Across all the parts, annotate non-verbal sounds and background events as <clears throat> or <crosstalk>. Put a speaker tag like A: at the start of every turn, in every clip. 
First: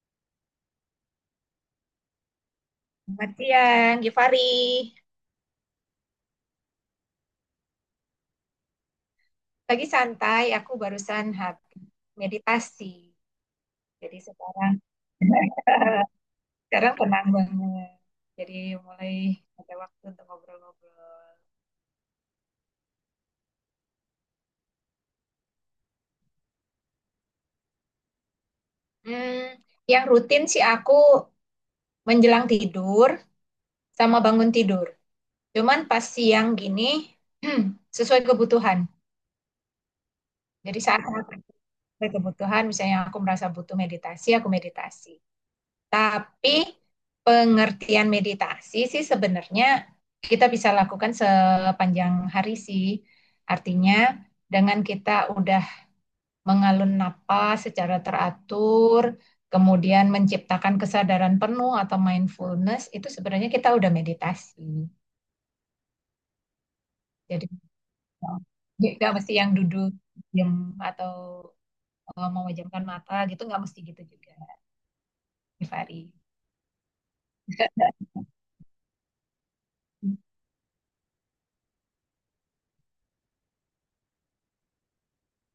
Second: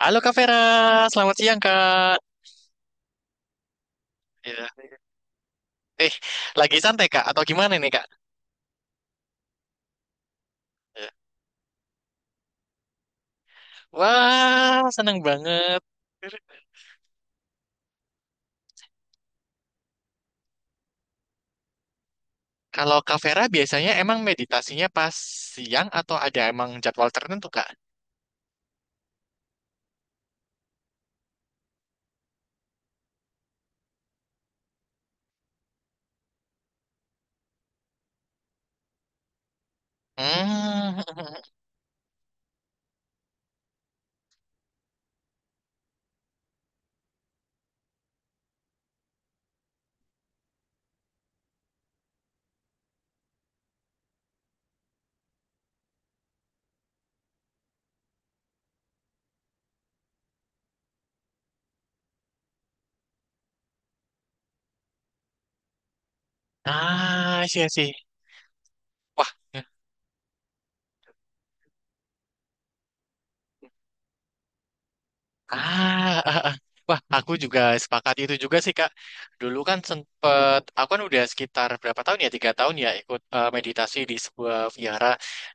A: Halo Kak Vera, selamat siang Kak.
B: Selamat siang, Givari.
A: Ya. Eh, lagi santai Kak atau gimana nih Kak?
B: Lagi santai, aku
A: Ya.
B: barusan habis meditasi. Jadi sekarang
A: Wah, seneng
B: <laughs>
A: banget.
B: sekarang tenang banget. Jadi mulai ada waktu untuk ngobrol-ngobrol.
A: Kalau Kak Vera biasanya emang meditasinya pas siang atau ada emang jadwal tertentu Kak?
B: Hmm, yang rutin sih aku menjelang tidur sama bangun tidur. Cuman pas siang gini <clears throat> sesuai kebutuhan. Jadi
A: Hmm.
B: saat saat
A: <laughs>
B: sesuai kebutuhan, misalnya aku merasa butuh meditasi, aku meditasi. Tapi pengertian meditasi sih sebenarnya kita bisa lakukan sepanjang hari sih. Artinya dengan kita udah mengalun napas secara teratur, kemudian menciptakan kesadaran penuh atau mindfulness, itu sebenarnya kita udah meditasi.
A: Ah,
B: Jadi
A: sih sih.
B: nggak
A: Wah,
B: mesti yang duduk diam atau memejamkan mata gitu, nggak mesti gitu juga, Givari.
A: ah, ah, ah, wah, aku juga sepakat itu juga sih, Kak. Dulu kan sempet, aku kan udah sekitar berapa tahun ya, tiga tahun ya ikut meditasi di sebuah vihara.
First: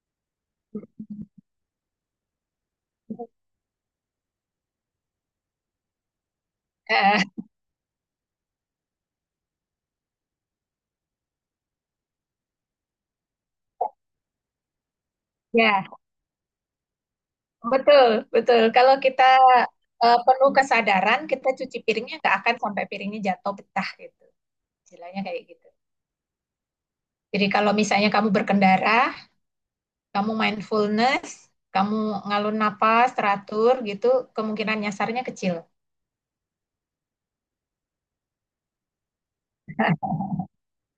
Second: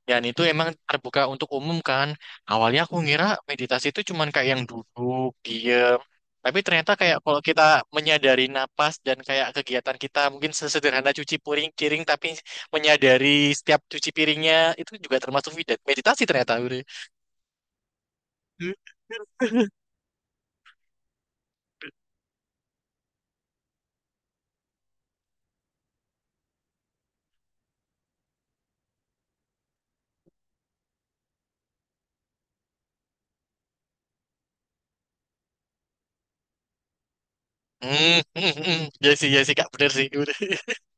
A: Dan itu emang terbuka untuk umum kan. Awalnya aku ngira meditasi itu cuman kayak yang duduk, diem. Tapi ternyata kayak
B: Eh,
A: kalau kita menyadari napas dan kayak kegiatan kita mungkin sesederhana cuci piring, piring tapi menyadari setiap cuci piringnya itu juga termasuk
B: <laughs> ya,
A: meditasi ternyata. Uri.
B: betul, betul. Kalau kita penuh kesadaran, kita cuci piringnya nggak akan sampai piringnya jatuh pecah gitu. Istilahnya kayak gitu. Jadi kalau misalnya kamu berkendara, kamu mindfulness, kamu ngalun napas, teratur gitu, kemungkinan nyasarnya kecil.
A: Hmm, <laughs> ya sih, Kak, bener sih. Udah. <laughs>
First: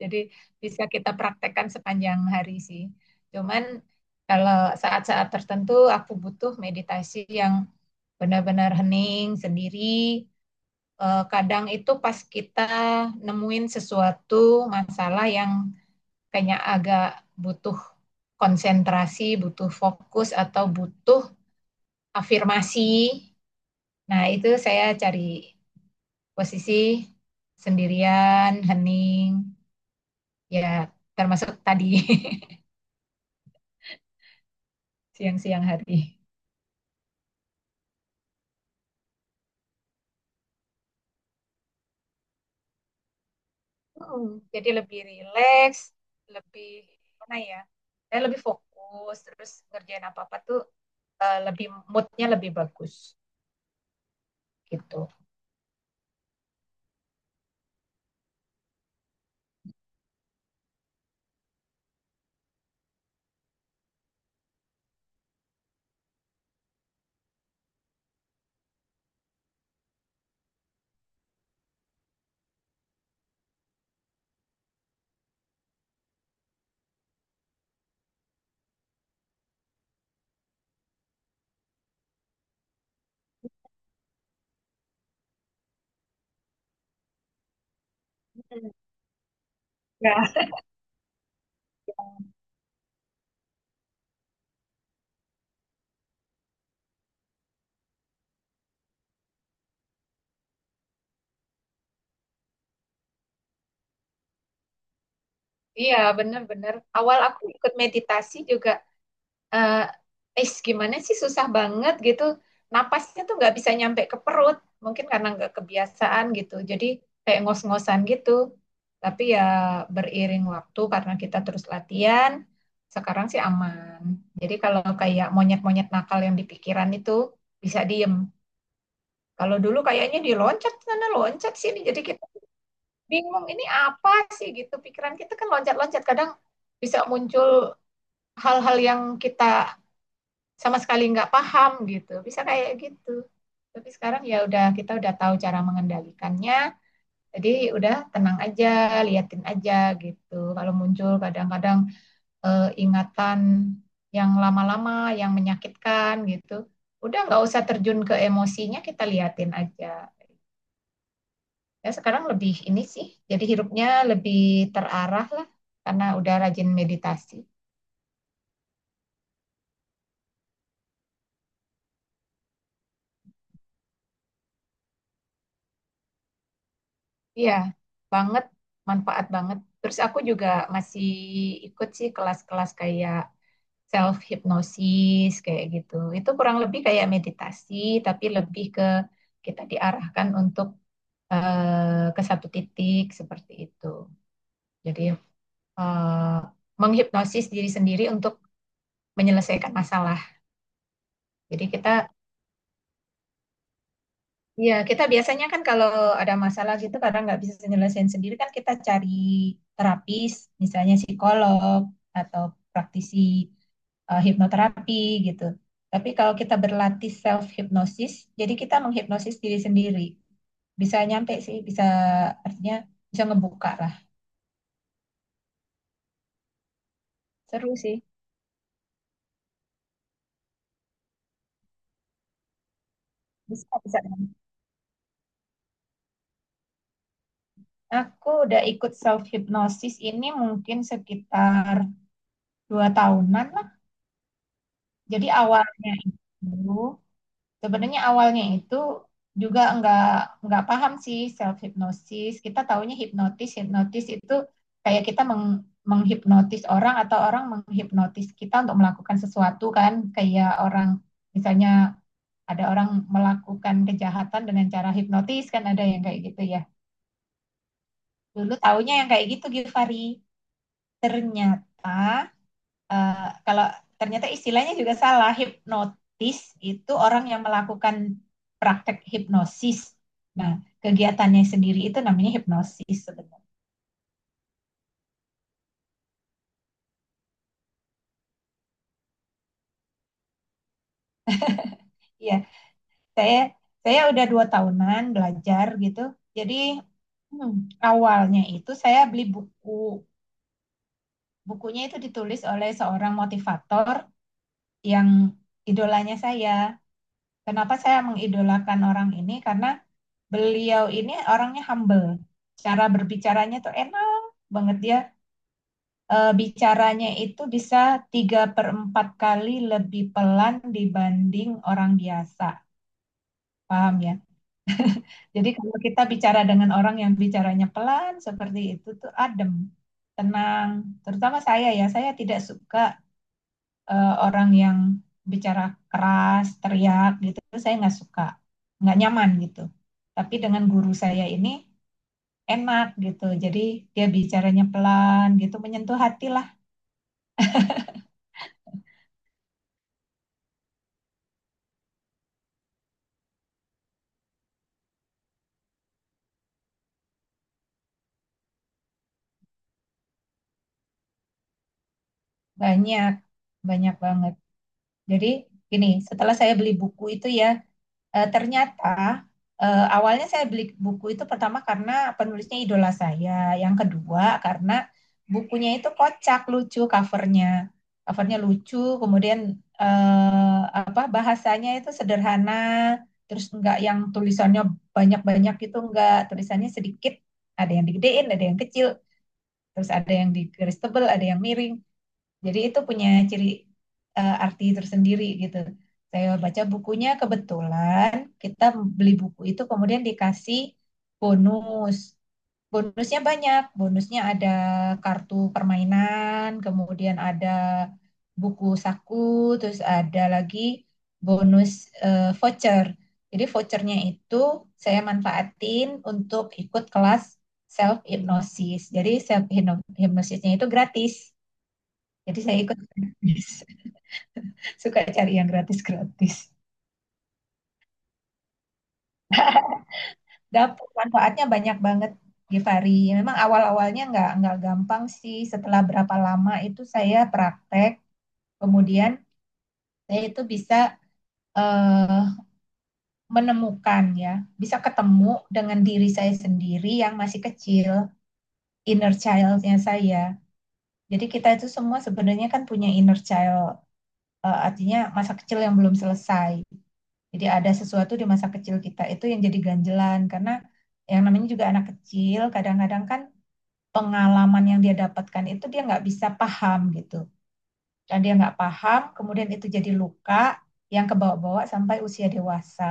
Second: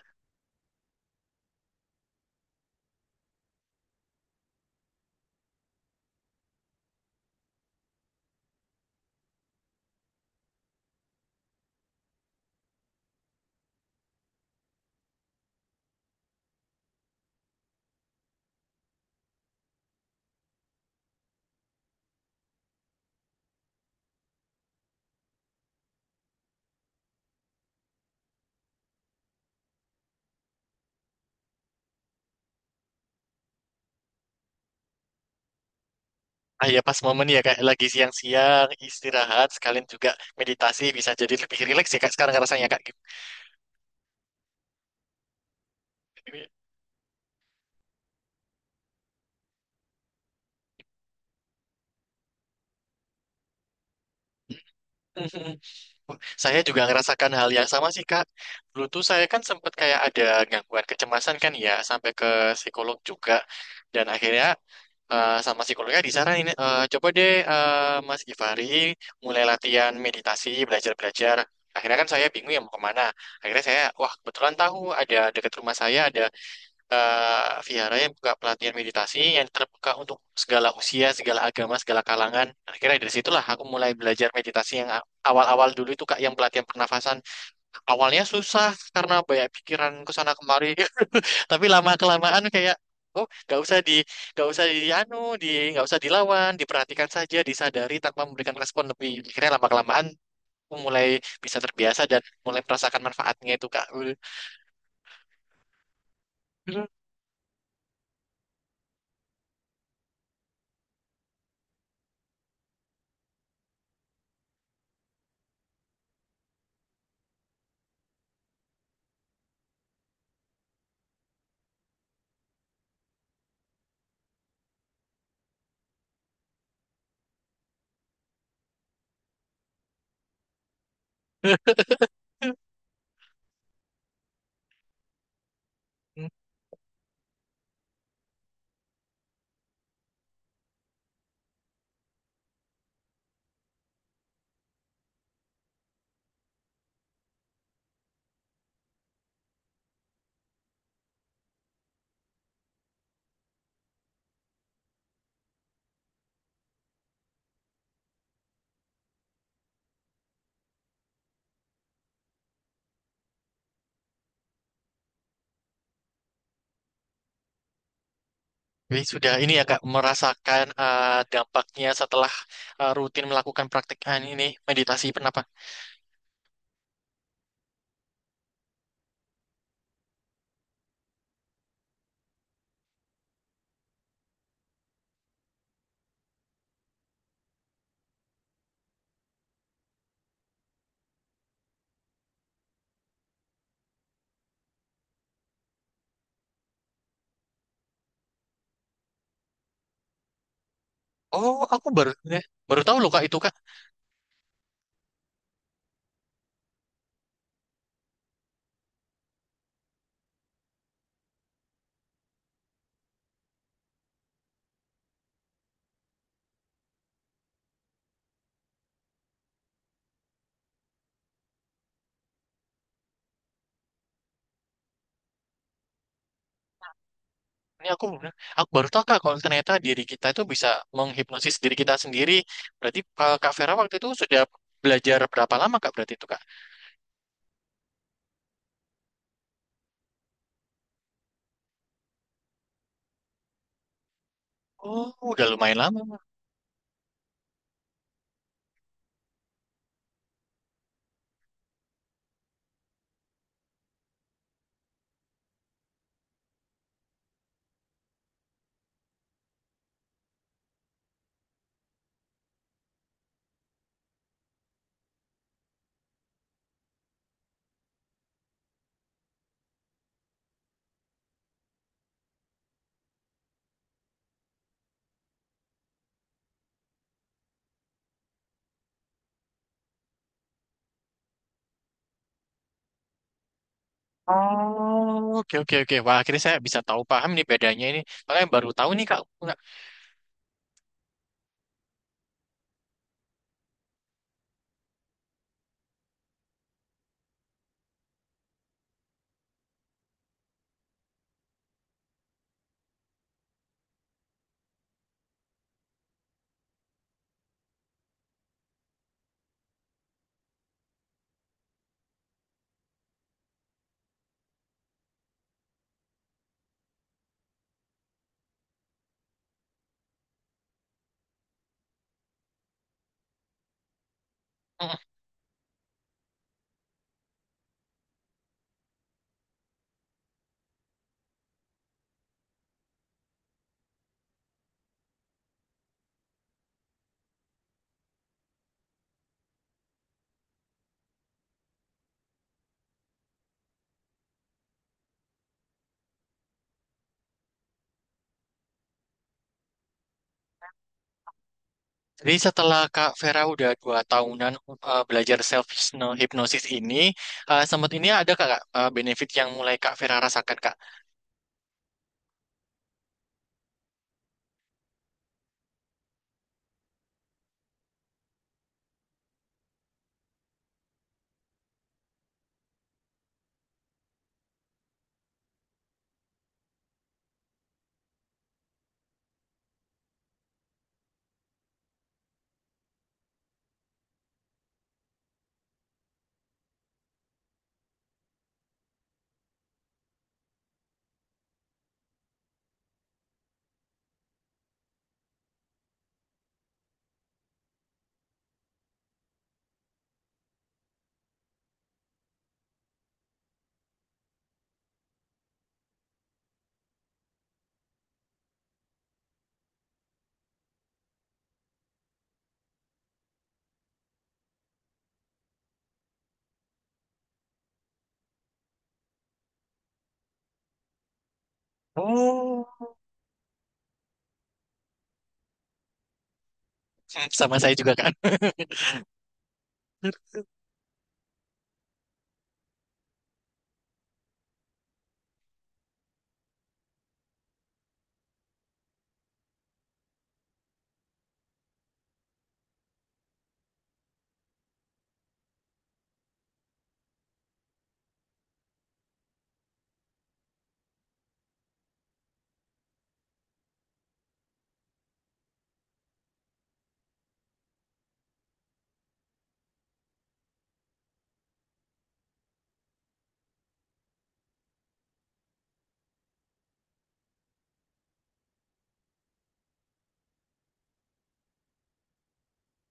B: Jadi bisa kita praktekkan sepanjang hari sih. Cuman kalau saat-saat tertentu aku butuh meditasi yang benar-benar hening, sendiri, kadang itu pas kita nemuin sesuatu masalah yang kayaknya agak butuh konsentrasi, butuh fokus atau butuh afirmasi. Nah, itu saya cari posisi sendirian, hening, ya termasuk tadi <laughs> siang-siang hari.
A: Ah ya, pas momen ya, Kak, lagi siang-siang, istirahat, sekalian juga meditasi, bisa jadi lebih rileks ya, Kak, sekarang rasanya, Kak. Gitu.
B: mm Jadi lebih rileks, lebih mana ya? Saya lebih fokus, terus ngerjain apa-apa tuh lebih moodnya lebih bagus gitu.
A: <laughs> Saya juga ngerasakan hal yang sama sih, Kak. Dulu tuh saya kan sempat kayak ada gangguan kecemasan kan ya, sampai ke psikolog juga. Dan akhirnya sama psikolognya disaranin, coba deh Mas Givari mulai latihan meditasi, belajar-belajar. Akhirnya kan saya bingung ya mau kemana. Akhirnya saya, wah kebetulan tahu ada dekat rumah saya ada vihara yang buka pelatihan meditasi yang terbuka untuk segala usia, segala agama, segala kalangan. Akhirnya dari situlah aku mulai belajar meditasi yang awal-awal dulu itu Kak yang pelatihan pernafasan. Awalnya susah karena banyak pikiran ke sana
B: Ya,
A: kemari, <laughs> tapi lama-kelamaan kayak, oh, nggak usah di anu, di, nggak usah dilawan, diperhatikan saja, disadari tanpa memberikan respon lebih. Akhirnya lama kelamaan mulai bisa terbiasa dan mulai merasakan manfaatnya itu Kak.
B: iya bener-bener. Awal aku ikut meditasi juga, eh "Ih, gimana sih susah banget gitu. Napasnya tuh nggak bisa nyampe ke perut. Mungkin karena nggak kebiasaan gitu. Jadi kayak ngos-ngosan gitu. Tapi ya beriring waktu karena kita terus latihan, sekarang sih aman. Jadi kalau kayak monyet-monyet nakal yang di pikiran itu bisa diem. Kalau dulu kayaknya diloncat sana, loncat sini. Jadi kita bingung ini apa sih gitu, pikiran kita kan loncat-loncat, kadang
A: <laughs>
B: bisa muncul hal-hal yang kita sama sekali nggak paham gitu, bisa kayak gitu. Tapi sekarang ya udah, kita udah tahu cara mengendalikannya, jadi udah tenang aja, liatin aja gitu kalau muncul. Kadang-kadang e, ingatan yang lama-lama yang menyakitkan gitu, udah nggak usah terjun ke emosinya, kita liatin aja. Ya sekarang lebih ini sih, jadi hidupnya lebih terarah lah, karena udah rajin meditasi.
A: Jadi sudah ini ya Kak merasakan dampaknya setelah rutin melakukan praktik ah, ini meditasi kenapa?
B: Iya banget, manfaat banget. Terus aku juga masih ikut sih kelas-kelas kayak self hypnosis, kayak gitu itu kurang lebih kayak meditasi, tapi lebih ke kita diarahkan untuk ke satu titik seperti itu. Jadi eh, menghipnosis diri sendiri untuk menyelesaikan masalah.
A: Oh,
B: Jadi
A: aku
B: kita,
A: baru ya, baru tahu loh Kak itu Kak.
B: iya, kita biasanya kan kalau ada masalah gitu kadang nggak bisa nyelesain sendiri, kan kita cari terapis, misalnya psikolog atau praktisi hipnoterapi gitu. Tapi kalau kita berlatih self hypnosis, jadi kita menghipnosis diri sendiri. Bisa nyampe sih, bisa, artinya bisa ngebuka lah. Seru
A: Ini
B: sih.
A: aku aku baru tahu Kak kalau ternyata diri kita itu bisa menghipnosis diri kita sendiri. Berarti Kak
B: Bisa,
A: Vera waktu
B: bisa.
A: itu sudah belajar berapa lama Kak berarti itu Kak?
B: Aku udah ikut self hypnosis ini mungkin sekitar 2 tahunan lah.
A: Oh,
B: Jadi
A: udah lumayan
B: awalnya
A: lama.
B: itu Sebenarnya awalnya itu juga nggak paham sih self hypnosis. Kita taunya hipnotis, hipnotis itu kayak kita menghipnotis orang, atau orang menghipnotis kita untuk melakukan sesuatu kan, kayak orang misalnya ada orang melakukan kejahatan dengan cara hipnotis, kan ada yang kayak gitu ya. Dulu taunya yang kayak gitu, Givari. Ternyata eh, Kalau ternyata istilahnya juga salah, hipnotis itu orang yang melakukan praktek hipnosis. Nah, kegiatannya sendiri itu namanya hipnosis sebenarnya.
A: Oh, oke oke oke. Wah, akhirnya saya bisa tahu paham nih bedanya ini. Makanya baru tahu nih Kak.
B: Iya, saya saya udah 2 tahunan belajar gitu. Jadi hmm, awalnya itu saya beli buku. Bukunya itu ditulis oleh seorang motivator yang idolanya saya. Kenapa saya mengidolakan orang ini? Karena beliau ini orangnya humble. Cara berbicaranya tuh enak banget dia. Bicaranya itu bisa 3 per 4 kali lebih pelan dibanding orang biasa. Paham ya? Jadi kalau kita bicara dengan orang yang bicaranya pelan seperti itu, tuh adem, tenang. Terutama saya ya, saya tidak suka orang yang bicara keras, teriak gitu. Saya nggak suka, nggak nyaman gitu. Tapi dengan guru saya ini enak gitu. Jadi dia bicaranya pelan gitu, menyentuh hati lah.
A: Jadi setelah Kak Vera udah dua tahunan belajar self hypnosis ini, sempat ini ada Kak, Kak, benefit yang mulai Kak Vera rasakan Kak?
B: Banyak, banyak banget. Jadi gini, setelah saya beli buku itu ya, ternyata awalnya saya beli buku itu pertama karena penulisnya idola saya. Yang kedua karena bukunya itu kocak, lucu covernya. Covernya lucu, kemudian apa bahasanya itu sederhana, terus enggak yang tulisannya banyak-banyak gitu, enggak tulisannya sedikit, ada yang digedein, ada yang kecil, terus ada yang di garis tebal, ada yang miring. Jadi itu punya ciri arti tersendiri gitu. Saya baca bukunya, kebetulan kita beli buku itu kemudian dikasih bonus bonusnya banyak. Bonusnya ada kartu permainan, kemudian ada buku saku, terus ada lagi bonus voucher. Jadi vouchernya itu saya manfaatin untuk ikut kelas self hypnosis. Jadi self hypnosisnya itu gratis. Jadi saya ikut
A: Oh,
B: gratis. <laughs> Suka cari yang gratis-gratis.
A: sama saya juga Kak. <laughs>
B: Dapur manfaatnya banyak banget, Givari. Memang awal-awalnya nggak gampang sih. Setelah berapa lama itu saya praktek, kemudian saya itu bisa eh, menemukan ya, bisa ketemu dengan diri saya sendiri yang masih kecil, inner child-nya saya. Jadi kita itu semua sebenarnya kan punya inner child, artinya masa kecil yang belum selesai. Jadi ada sesuatu di masa kecil kita itu yang jadi ganjelan, karena yang namanya juga anak kecil, kadang-kadang kan pengalaman yang dia dapatkan itu dia nggak bisa paham gitu. Dan dia nggak paham, kemudian itu jadi luka yang kebawa-bawa sampai usia dewasa.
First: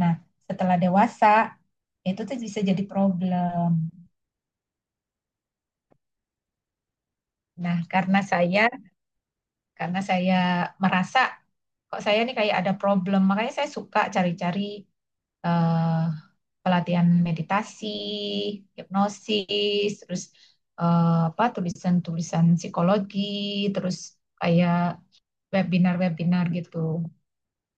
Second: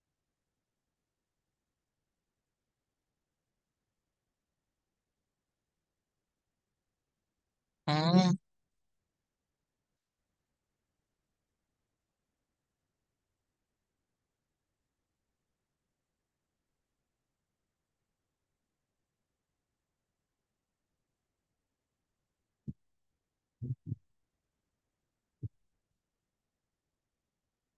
B: Nah, setelah dewasa itu tuh bisa jadi problem. Nah, karena
A: Hmm.
B: saya karena saya merasa kok saya nih kayak ada problem, makanya saya suka cari-cari eh, pelatihan meditasi, hipnosis, terus apa tulisan-tulisan psikologi, terus kayak webinar-webinar gitu.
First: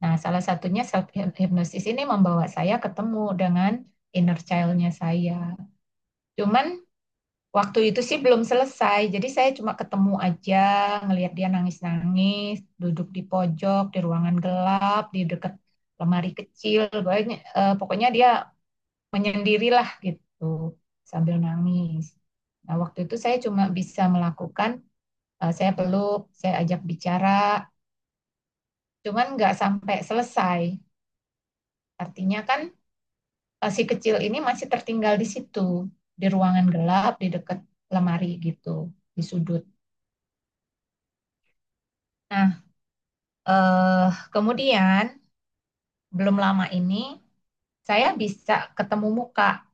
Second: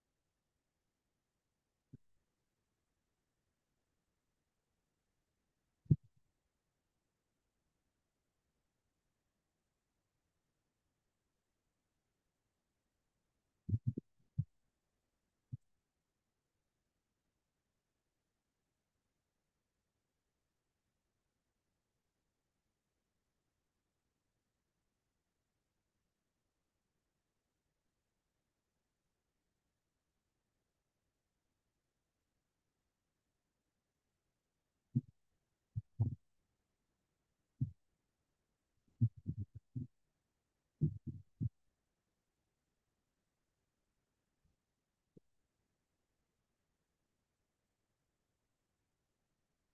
B: Nah, salah satunya self hypnosis ini membawa saya ketemu dengan inner child-nya saya. Cuman waktu itu sih belum selesai, jadi saya cuma ketemu aja, ngelihat dia nangis-nangis, duduk di pojok, di ruangan gelap, di dekat lemari kecil, banyak, pokoknya dia menyendirilah gitu sambil nangis. Nah, waktu itu saya cuma bisa melakukan, saya peluk, saya ajak bicara, cuman nggak sampai selesai. Artinya kan si kecil ini masih tertinggal di situ, di ruangan gelap, di dekat lemari gitu, di sudut. Nah, eh, kemudian belum lama ini saya bisa ketemu muka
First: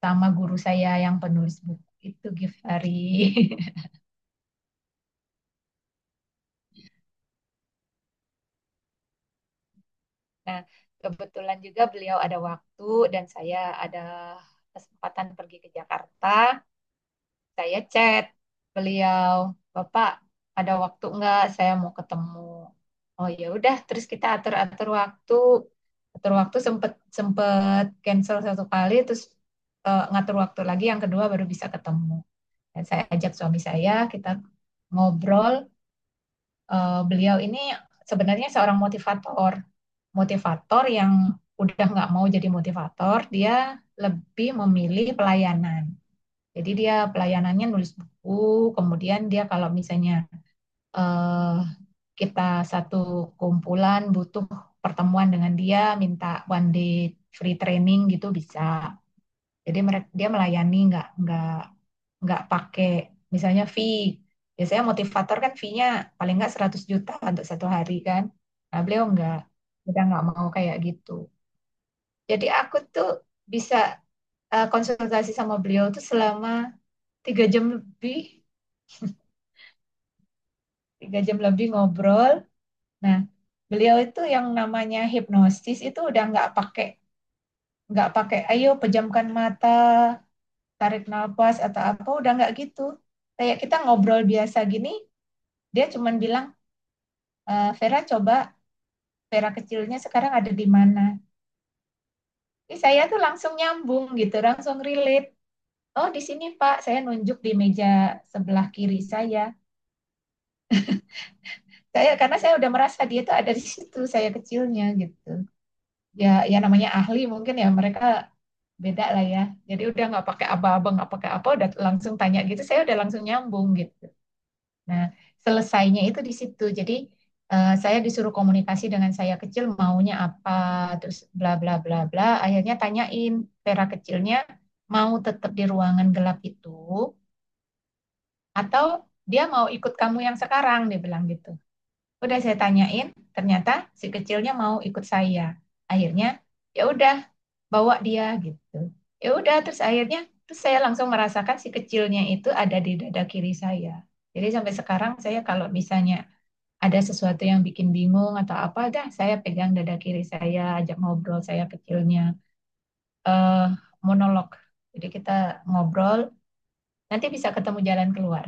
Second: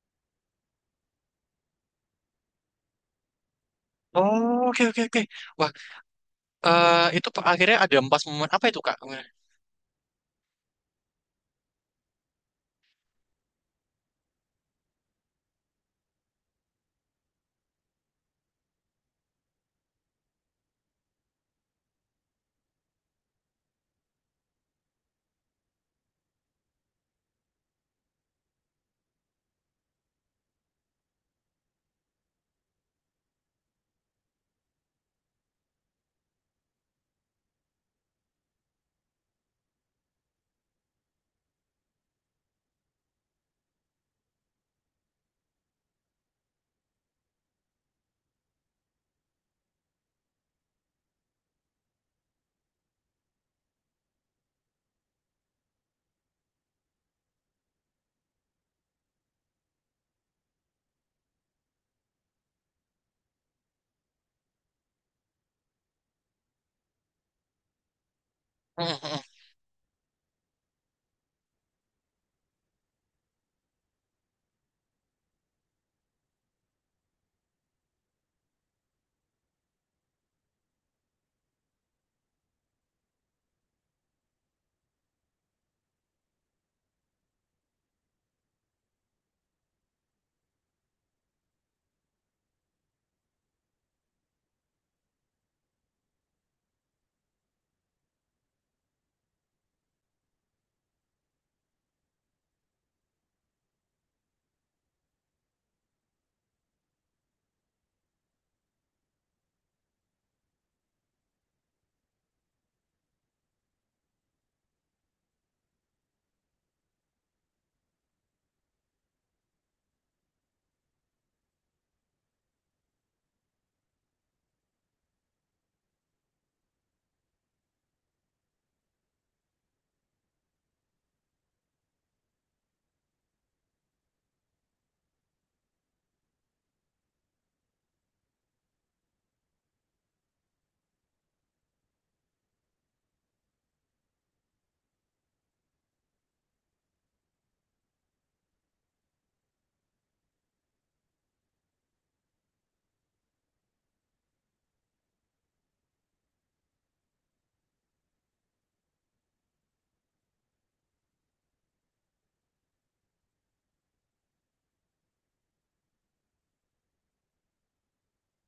B: sama guru saya yang penulis buku itu, Gifari.
A: Oh, oke oke oke. Wah, itu Pak, akhirnya ada empat momen apa itu Kak? Hmm,
B: <laughs> Nah, kebetulan juga beliau ada waktu dan saya ada kesempatan pergi ke Jakarta. Saya chat beliau, "Bapak ada waktu nggak? Saya mau ketemu." Oh ya udah, terus kita atur-atur waktu. Atur waktu sempet sempet cancel 1 kali, terus ngatur waktu lagi yang kedua baru bisa ketemu. Dan saya ajak suami saya, kita ngobrol. Beliau ini sebenarnya seorang motivator, motivator yang udah nggak mau jadi motivator, dia lebih memilih pelayanan. Jadi dia pelayanannya nulis buku, kemudian dia kalau misalnya eh, kita satu kumpulan butuh pertemuan dengan dia, minta one day free training gitu bisa. Jadi mereka, dia melayani nggak pakai misalnya fee. Biasanya motivator kan fee-nya paling nggak 100 juta untuk 1 hari kan. Nah,
A: hmm,
B: beliau
A: hmm.
B: nggak, kita nggak mau kayak gitu. Jadi aku tuh bisa konsultasi sama beliau tuh selama 3 jam lebih, 3 jam lebih ngobrol. Nah, beliau itu yang namanya hipnosis itu udah nggak pakai, ayo pejamkan mata, tarik nafas atau apa, udah nggak gitu. Kayak kita ngobrol biasa gini, dia cuman bilang, e, Vera coba, Vera kecilnya sekarang ada di mana. Ini saya tuh langsung nyambung gitu, langsung relate. Oh di sini Pak, saya nunjuk di meja sebelah kiri saya. Karena saya udah merasa dia tuh ada di situ, saya kecilnya gitu. Ya ya, namanya ahli mungkin ya, mereka beda lah ya. Jadi udah nggak pakai aba-aba, nggak pakai apa, udah langsung tanya gitu. Saya udah langsung nyambung gitu. Nah, selesainya itu di situ. Jadi saya disuruh komunikasi dengan saya kecil maunya apa, terus bla bla bla bla. Akhirnya tanyain Vera kecilnya mau tetap di ruangan gelap itu atau dia mau ikut kamu yang sekarang, dia bilang gitu. Udah saya tanyain, ternyata si kecilnya mau ikut saya. Akhirnya ya udah bawa dia gitu. Ya udah, terus akhirnya, terus saya langsung merasakan si kecilnya itu ada di dada kiri saya. Jadi sampai sekarang saya kalau misalnya ada sesuatu yang bikin bingung atau apa, dah saya pegang dada kiri saya, ajak ngobrol saya kecilnya. eh Monolog. Jadi kita ngobrol, nanti bisa ketemu jalan keluar.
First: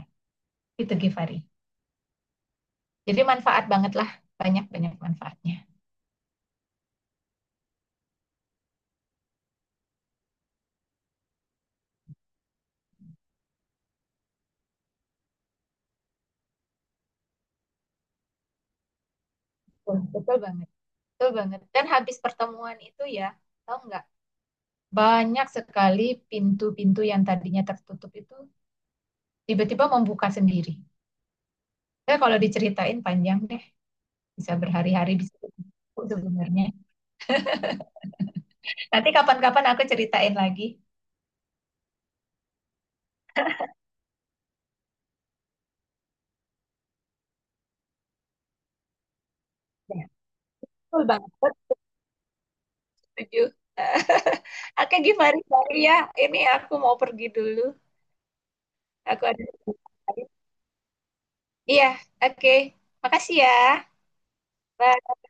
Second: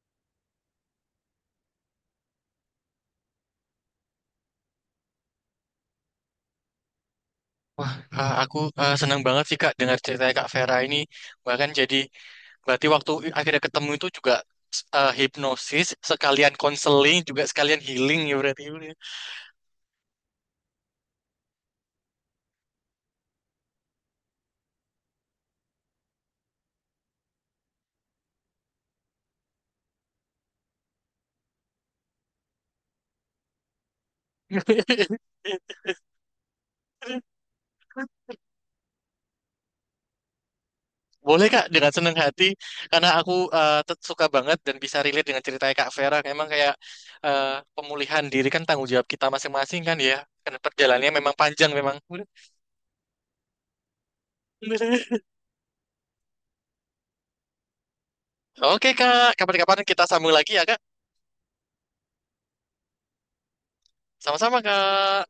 B: Itu Givari. Jadi manfaat banget lah, banyak-banyak manfaatnya.
A: Wah, aku senang banget sih Kak dengar cerita Kak Vera ini. Bahkan jadi berarti waktu akhirnya ketemu itu juga hipnosis sekalian konseling juga sekalian healing ya berarti.
B: Betul, betul banget, betul banget. Dan habis pertemuan itu ya, tahu nggak? Banyak sekali pintu-pintu yang tadinya tertutup itu tiba-tiba membuka sendiri. Saya kalau diceritain panjang deh, bisa berhari-hari, bisa
A: <laughs>
B: berbuku sebenarnya. Nanti kapan-kapan aku ceritain lagi.
A: Boleh Kak, dengan senang hati karena aku tet- suka banget dan bisa relate dengan ceritanya Kak Vera. Memang kayak eh, pemulihan diri kan tanggung jawab kita masing-masing kan
B: Ya,
A: ya. Karena
B: betul
A: perjalanannya memang panjang
B: banget.
A: memang.
B: Setuju. Eh, Oke,
A: <laughs>
B: gimana, sorry ya? Ini aku mau pergi dulu.
A: Oke
B: Aku
A: Kak,
B: ada.
A: kapan-kapan kita sambung lagi ya Kak.
B: Iya, oke. Makasih ya.
A: Sama-sama
B: Bye.
A: Kak.